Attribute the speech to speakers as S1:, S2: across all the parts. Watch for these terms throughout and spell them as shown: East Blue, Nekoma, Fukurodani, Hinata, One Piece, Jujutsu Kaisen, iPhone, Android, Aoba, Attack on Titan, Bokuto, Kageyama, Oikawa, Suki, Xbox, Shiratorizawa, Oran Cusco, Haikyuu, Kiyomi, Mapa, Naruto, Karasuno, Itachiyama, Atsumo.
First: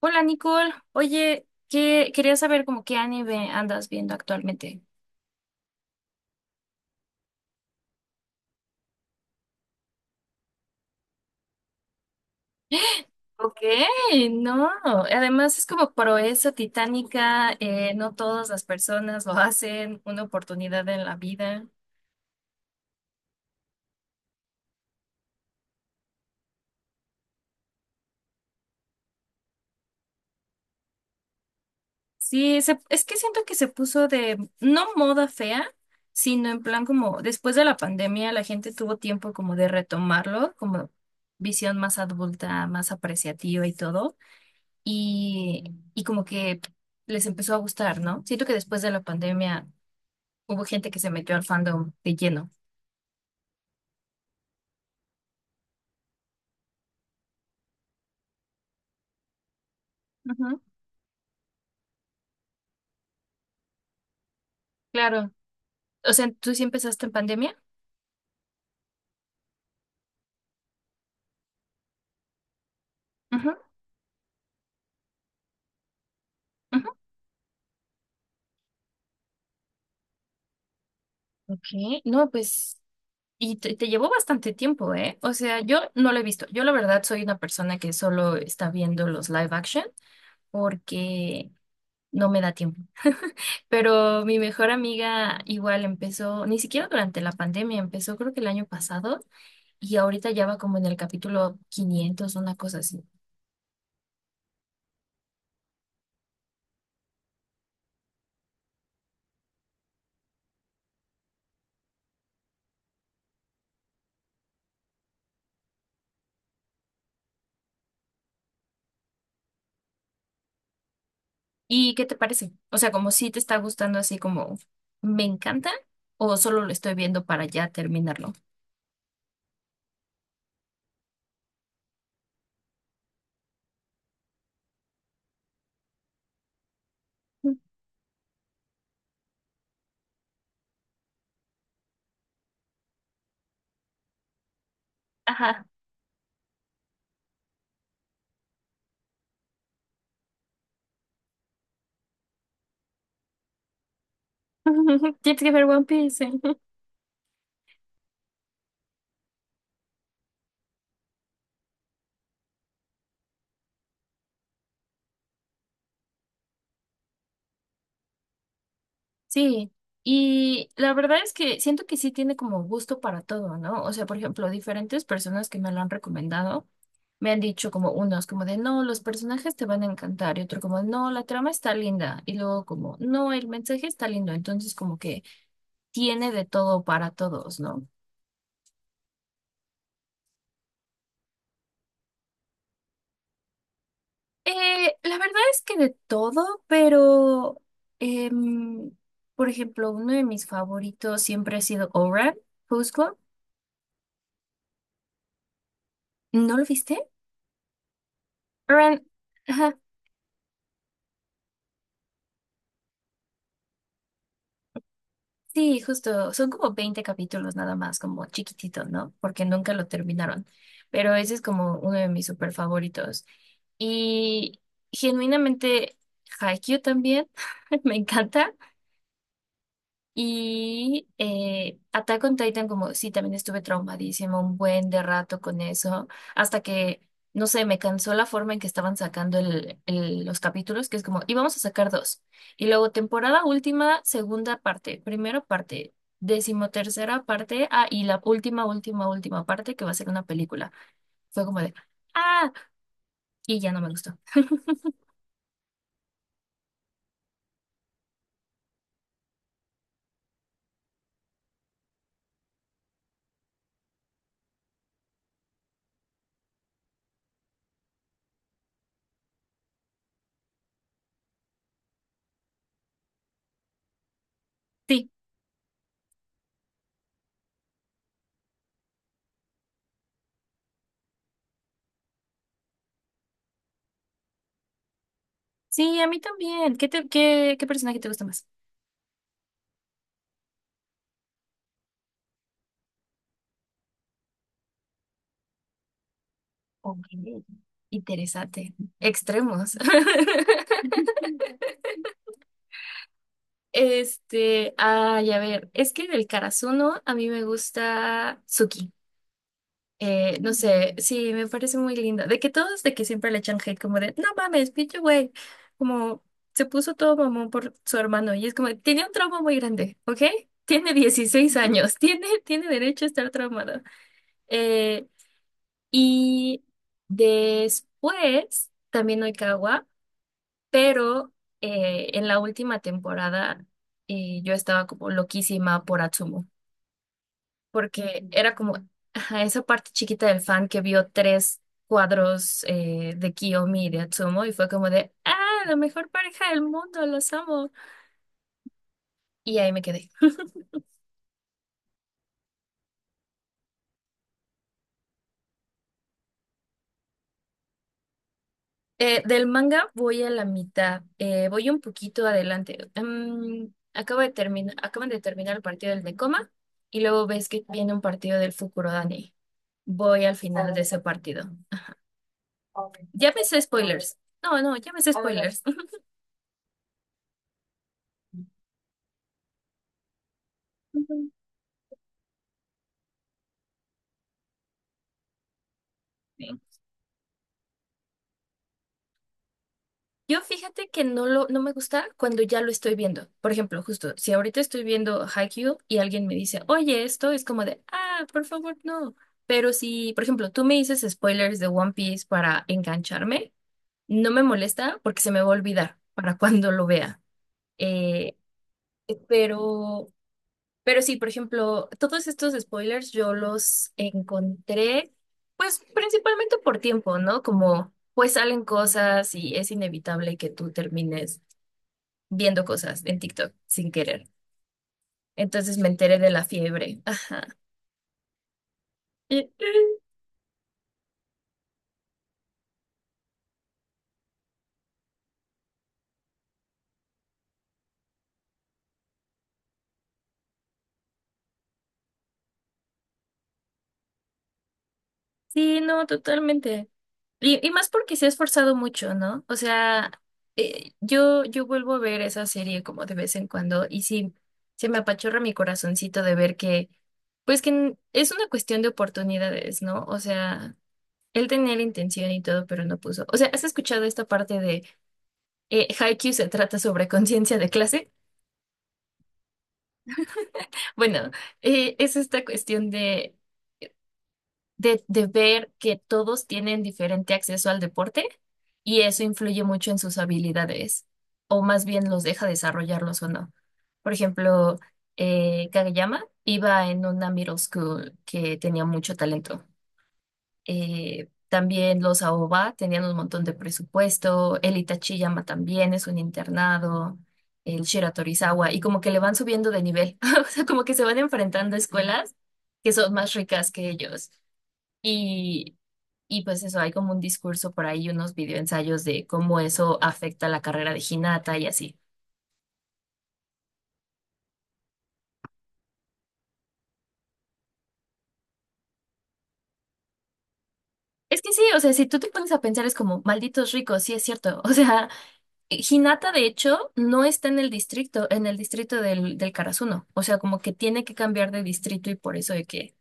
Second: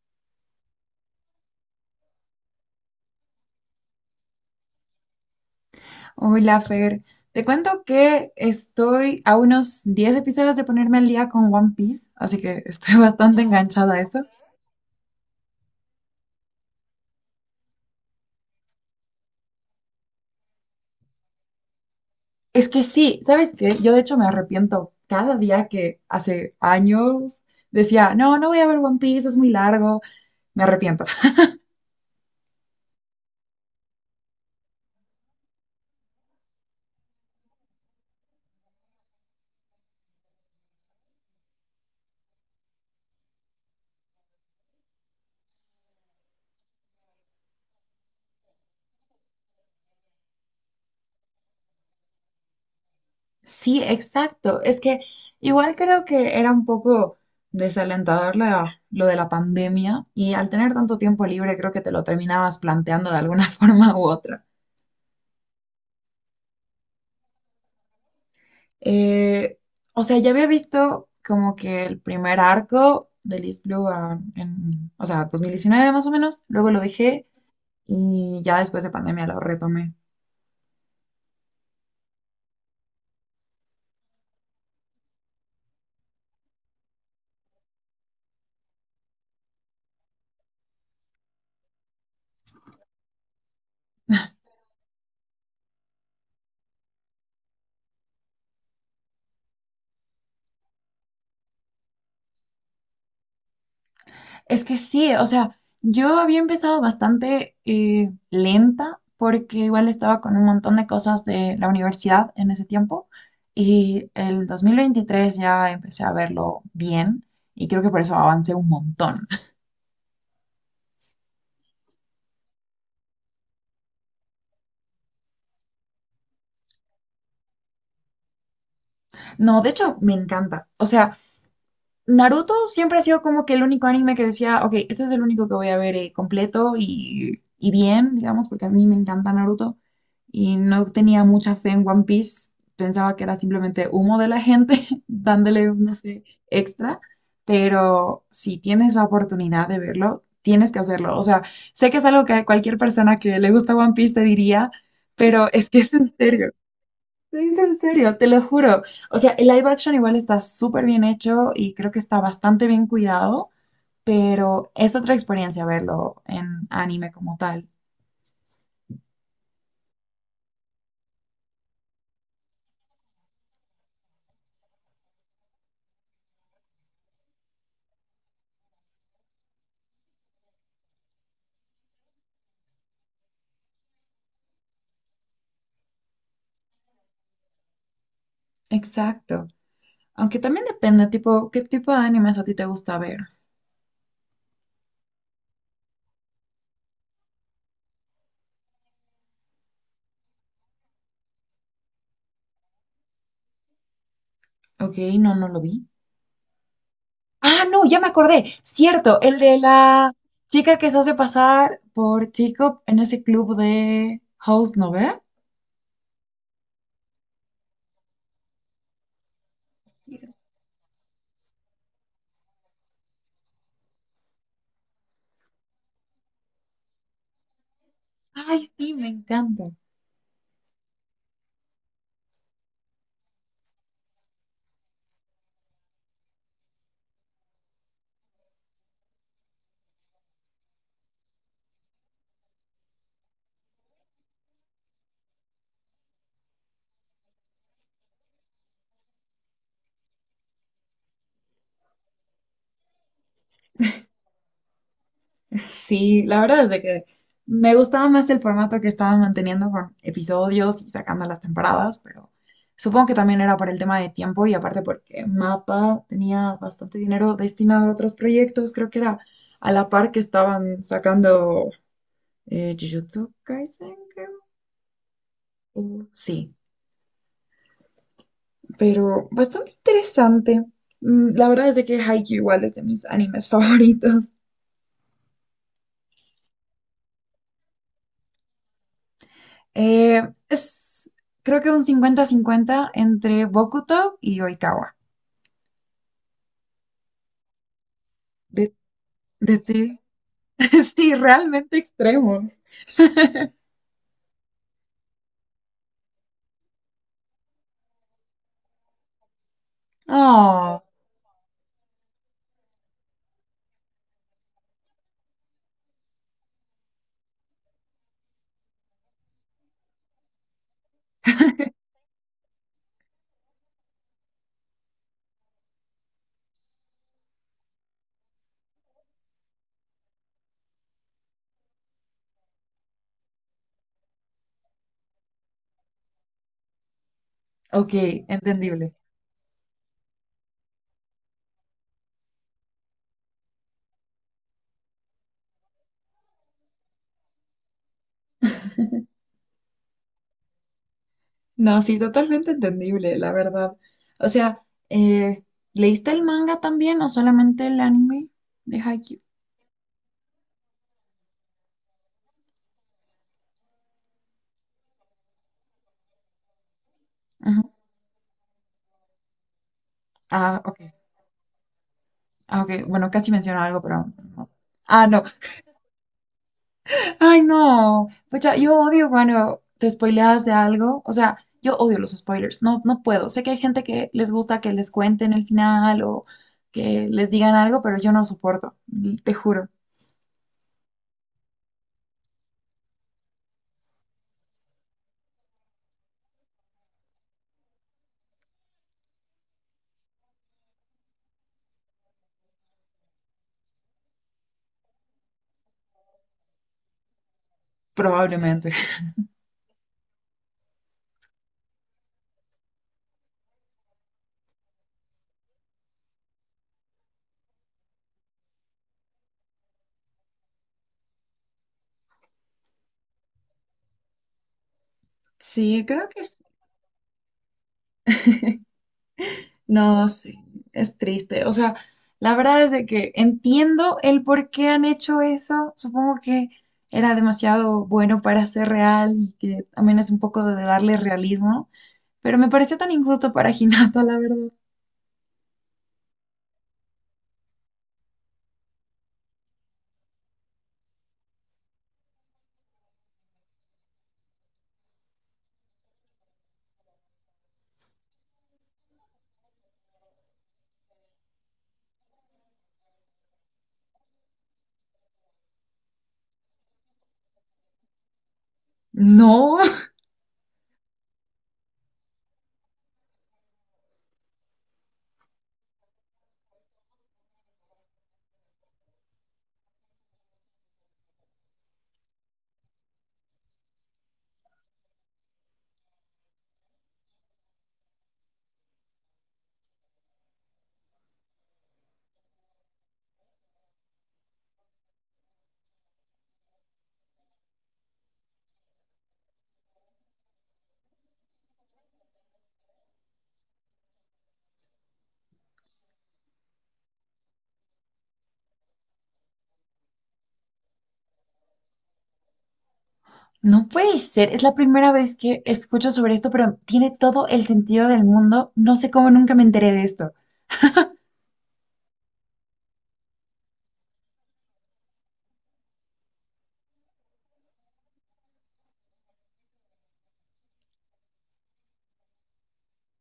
S1: Hola Nicole, oye, que quería saber como qué anime andas viendo actualmente.
S2: Hola, Fer. Te cuento que estoy a unos 10 episodios de ponerme al día con One Piece, así que estoy bastante
S1: Ok,
S2: enganchada a eso.
S1: no, además es como proeza titánica, no todas las personas lo hacen, una oportunidad en la vida.
S2: Es que sí, ¿sabes qué? Yo de hecho me arrepiento cada día que hace años decía, no, no voy a ver One Piece, es muy largo, me arrepiento.
S1: Sí, es que siento que se puso de, no moda fea, sino en plan como después de la pandemia la gente tuvo tiempo como de retomarlo, como visión más adulta, más apreciativa y todo. y, y como que les empezó a gustar, ¿no? Siento que después de la pandemia hubo gente que se metió al fandom de lleno.
S2: Sí, exacto. Es que igual creo que era un poco desalentador lo de la pandemia y al
S1: Ujú,
S2: tener tanto tiempo libre creo que te lo terminabas planteando de alguna forma u otra.
S1: claro. O sea, ¿tú sí empezaste en pandemia?
S2: Eh, o sea, ya había visto como que el primer arco de
S1: Ujú,
S2: East Blue, o sea, 2019 más o menos, luego lo
S1: ujú.
S2: dejé y ya después de pandemia lo retomé.
S1: Ok, no, pues, y te llevó bastante tiempo, ¿eh? O sea, yo no lo he visto. Yo la verdad soy una persona que solo está viendo los live action porque no me da tiempo. Pero mi mejor amiga igual empezó, ni siquiera durante la pandemia, empezó creo que el año pasado. Y ahorita ya va como en el capítulo 500, una cosa así.
S2: Es que sí, o sea, yo había empezado bastante lenta porque igual estaba con un montón de cosas de la universidad en ese tiempo y el 2023 ya empecé a verlo bien y creo que por eso avancé un montón.
S1: ¿Y qué te parece? O sea, como si te está gustando así como "me encanta" o "solo lo estoy viendo para ya terminarlo".
S2: No, de hecho, me encanta. O sea... Naruto siempre ha sido como que el único anime que decía, ok, este es el único que voy a ver completo y bien, digamos, porque a mí me encanta Naruto y no tenía mucha fe en One Piece. Pensaba que era simplemente humo de la gente
S1: Ajá.
S2: dándole, no sé, extra. Pero si tienes la oportunidad de verlo, tienes que hacerlo. O sea, sé que es algo que cualquier persona que le gusta One Piece te diría,
S1: Tienes
S2: pero
S1: que ver
S2: es que
S1: One
S2: es en
S1: Piece.
S2: serio. Te en serio, te lo juro. O sea, el live action igual está súper bien hecho y creo que está bastante bien cuidado, pero es otra experiencia verlo en anime como tal.
S1: Sí, y la verdad es que siento que sí tiene como gusto para todo, ¿no? O sea, por ejemplo, diferentes personas que me lo han recomendado me han dicho, como unos como de no, los personajes te van a encantar, y otro como no, la trama está linda, y luego como no, el mensaje está lindo. Entonces como que tiene de todo para todos, ¿no?
S2: Exacto. Aunque también depende, tipo, qué tipo de animes a ti te gusta ver.
S1: La verdad es que de todo, pero em, por ejemplo, uno de mis favoritos siempre ha sido Oran, Cusco.
S2: Ok, no, no lo vi.
S1: ¿No lo viste?
S2: Ah, no, ya me acordé.
S1: Oran,
S2: Cierto, el de
S1: ajá,
S2: la chica que se hace pasar por chico en ese club de House, ¿no ve?
S1: sí, justo, son como 20 capítulos nada más, como chiquitito, ¿no? Porque nunca lo terminaron, pero ese es como uno de mis super favoritos. Y genuinamente Haikyuu también, me encanta.
S2: Ay, sí, me encanta.
S1: Y Attack on Titan, como sí, también estuve traumadísima un buen de rato con eso, hasta que, no sé, me cansó la forma en que estaban sacando los capítulos, que es como, íbamos a sacar dos. Y luego temporada última, segunda parte, primera parte, decimotercera parte, y la última, última, última parte, que va a ser una película. Fue como de, ah, y ya no me gustó.
S2: Sí, la verdad es de que me gustaba más el formato que estaban manteniendo con episodios y sacando las temporadas, pero supongo que también era por el tema de tiempo y aparte porque Mapa tenía bastante dinero destinado a otros proyectos, creo que era a la par que estaban sacando Jujutsu Kaisen, creo.
S1: Sí,
S2: Sí, pero bastante interesante. Mm, la verdad es de que Haikyuu igual es de mis animes favoritos.
S1: sí, a mí también. ¿Qué, qué personaje te gusta más?
S2: Eh, es, creo que un 50-50 entre Bokuto y Oikawa.
S1: Ok, interesante.
S2: De, de
S1: Extremos.
S2: ti. Sí, realmente extremos.
S1: Este, ay, a ver, es que del Karasuno a mí me gusta Suki. No
S2: Oh,
S1: sé, sí, me parece muy linda. De que todos, de que siempre le echan hate, como de, no mames, pinche güey. Como se puso todo mamón por su hermano y es como, tiene un trauma muy grande, ¿ok? Tiene 16 años, tiene, tiene derecho a estar traumado. Eh, y después, también Oikawa. Pero en la última temporada, yo estaba como loquísima por Atsumo,
S2: ok,
S1: porque era como,
S2: entendible.
S1: ajá, esa parte chiquita del fan que vio tres cuadros, de Kiyomi y de Atsumo, y fue como de, la mejor pareja del mundo, los amo. Y ahí me quedé.
S2: No, sí, totalmente entendible, la verdad. O sea, eh, ¿leíste el manga también o solamente el anime de Haikyuu?
S1: Del manga voy a la mitad, voy un poquito adelante. Acabo de terminar, acaban de terminar el partido del Nekoma y luego ves
S2: Ujú.
S1: que viene un partido del Fukurodani. Voy al
S2: Ah,
S1: final de
S2: ok.
S1: ese partido.
S2: Ah, ok. Bueno, casi
S1: Ya me sé
S2: menciono algo, pero
S1: spoilers.
S2: no.
S1: No, no, ya me
S2: Ah,
S1: sé
S2: no.
S1: spoilers.
S2: Ay, no. Pues yo odio cuando te spoileas de algo. O
S1: Ujú.
S2: sea, yo odio los spoilers. No, no puedo. Sé que hay gente que les gusta que les cuenten el final o
S1: Sí.
S2: que les digan algo, pero yo no lo soporto. Te juro.
S1: Yo fíjate que no lo, no me gusta cuando ya lo estoy viendo. Por ejemplo, justo, si ahorita estoy viendo Haikyuu y alguien me dice, oye, esto es como de, ah, por favor, no. Pero si, por ejemplo, tú me dices spoilers de One Piece para engancharme, no me molesta porque se me va a olvidar para cuando lo vea. Eh,
S2: Probablemente.
S1: pero Pero sí, por ejemplo, todos estos spoilers yo los encontré, pues principalmente por tiempo, ¿no? Como pues salen cosas y es inevitable que tú termines viendo cosas en TikTok sin querer. Entonces
S2: Sí,
S1: me enteré de la fiebre.
S2: no, sé. Es triste. O sea, la verdad es de que entiendo el por qué han hecho eso. Supongo que era demasiado bueno para ser real y que también es un poco de darle realismo. Pero me pareció tan injusto para Hinata, la verdad.
S1: Sí, no, totalmente. Y más porque se ha esforzado mucho, ¿no? O sea, yo, yo vuelvo a ver esa serie como de vez en cuando y sí, se me apachorra mi corazoncito de ver que, pues que es una cuestión de oportunidades, ¿no? O sea, él tenía la intención y todo, pero no puso. O sea, ¿has escuchado esta parte de Haikyuu se trata sobre conciencia de clase?
S2: No,
S1: Bueno, es esta cuestión de ver que todos tienen diferente acceso al deporte, y eso influye mucho en sus habilidades, o más bien los deja desarrollarlos o no. Por ejemplo, Kageyama iba en una middle school que tenía mucho talento. También los Aoba tenían un montón de presupuesto, el Itachiyama también es un internado. El Shiratorizawa, y como que le van subiendo de nivel, o sea, como que se van enfrentando a escuelas que son más ricas que ellos. Y, y pues eso, hay como un discurso por ahí, unos videoensayos de cómo eso afecta la carrera de Hinata y así.
S2: no puede ser. Es la primera vez que escucho sobre esto, pero tiene todo el sentido del mundo. No sé cómo nunca me enteré de esto.
S1: Es que sí, o sea, si tú te pones a pensar es como, malditos ricos, sí es cierto. O sea, Hinata, de hecho, no está en el distrito del, del Karasuno. O sea, como que tiene que cambiar de distrito y por eso de que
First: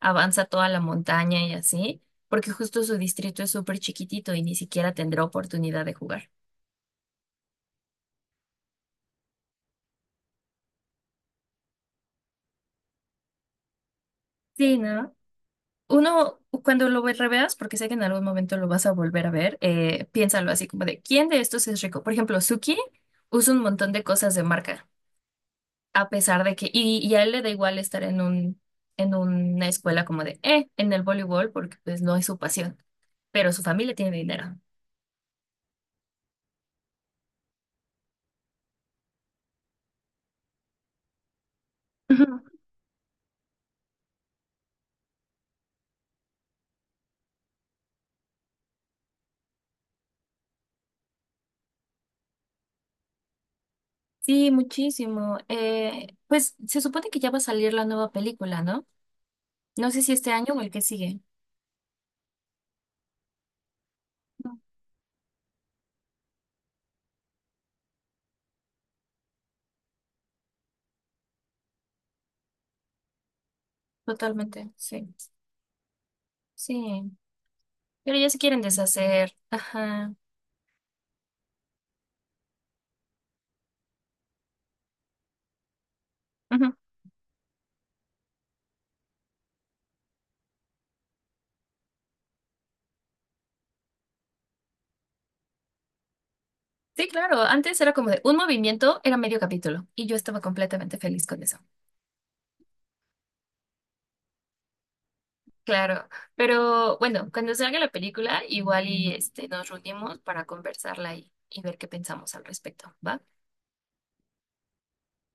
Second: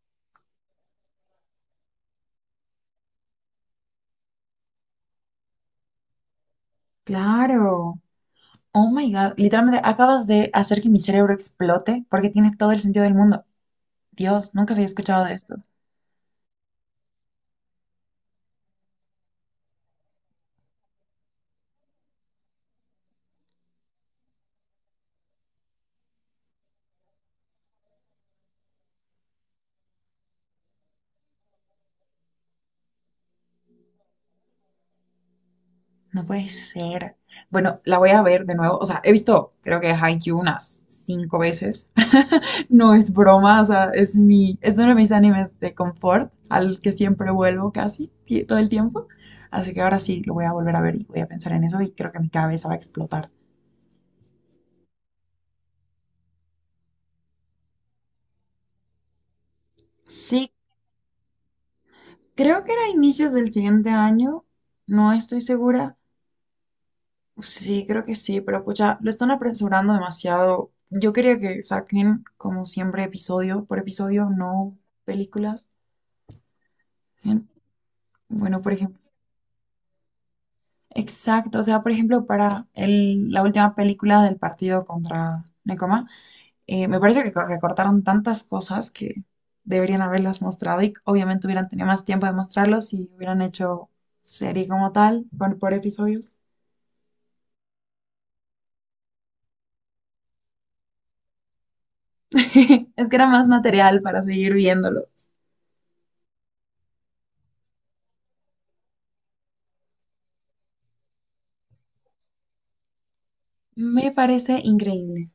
S1: avanza toda la montaña y así, porque justo su distrito es súper chiquitito y ni siquiera tendrá oportunidad de jugar.
S2: Claro. Oh my God. Literalmente acabas de hacer que mi cerebro explote porque tiene todo el sentido del mundo. Dios, nunca
S1: Sí,
S2: había
S1: ¿no?
S2: escuchado de esto.
S1: Uno, cuando lo reveas, porque sé que en algún momento lo vas a volver a ver, piénsalo así como de, ¿quién de estos es rico? Por ejemplo, Suki usa un montón de cosas de marca, a pesar de que, y a él le da igual estar en una escuela como de, en el voleibol, porque pues no es su pasión, pero su familia tiene dinero.
S2: No puede ser. Bueno, la voy a ver de nuevo. O sea, he visto, creo que Haikyuu unas cinco veces.
S1: Ujú.
S2: No es broma, o sea, es uno de mis animes de confort, al que siempre vuelvo casi todo el tiempo. Así que ahora sí lo voy a volver a ver y voy a pensar en eso y creo que mi cabeza va a explotar.
S1: Sí, muchísimo. Pues se supone que ya va a salir la nueva película, ¿no? No sé si este
S2: Sí,
S1: año o el que sigue.
S2: creo que era inicios del siguiente año,
S1: No,
S2: no estoy segura. Sí, creo que sí, pero pucha, lo están apresurando demasiado. Yo quería que saquen, como siempre, episodio por episodio,
S1: totalmente,
S2: no
S1: sí.
S2: películas.
S1: Sí.
S2: En-
S1: Pero ya se
S2: Bueno,
S1: quieren
S2: por ejemplo,
S1: deshacer. Ajá.
S2: exacto, o sea, por ejemplo, para la última película del partido contra Nekoma,
S1: Ujú.
S2: me parece que recortaron tantas cosas que deberían haberlas mostrado y obviamente hubieran tenido más tiempo de mostrarlos si hubieran hecho serie como tal, por episodios.
S1: Sí, claro. Antes era como de un movimiento, era medio capítulo. Y yo estaba completamente feliz con eso.
S2: Es que era más material para seguir viéndolo.
S1: Claro. Pero bueno, cuando salga la película, igual y este, nos reunimos para conversarla y ver qué pensamos al respecto. ¿Va?
S2: Me parece increíble.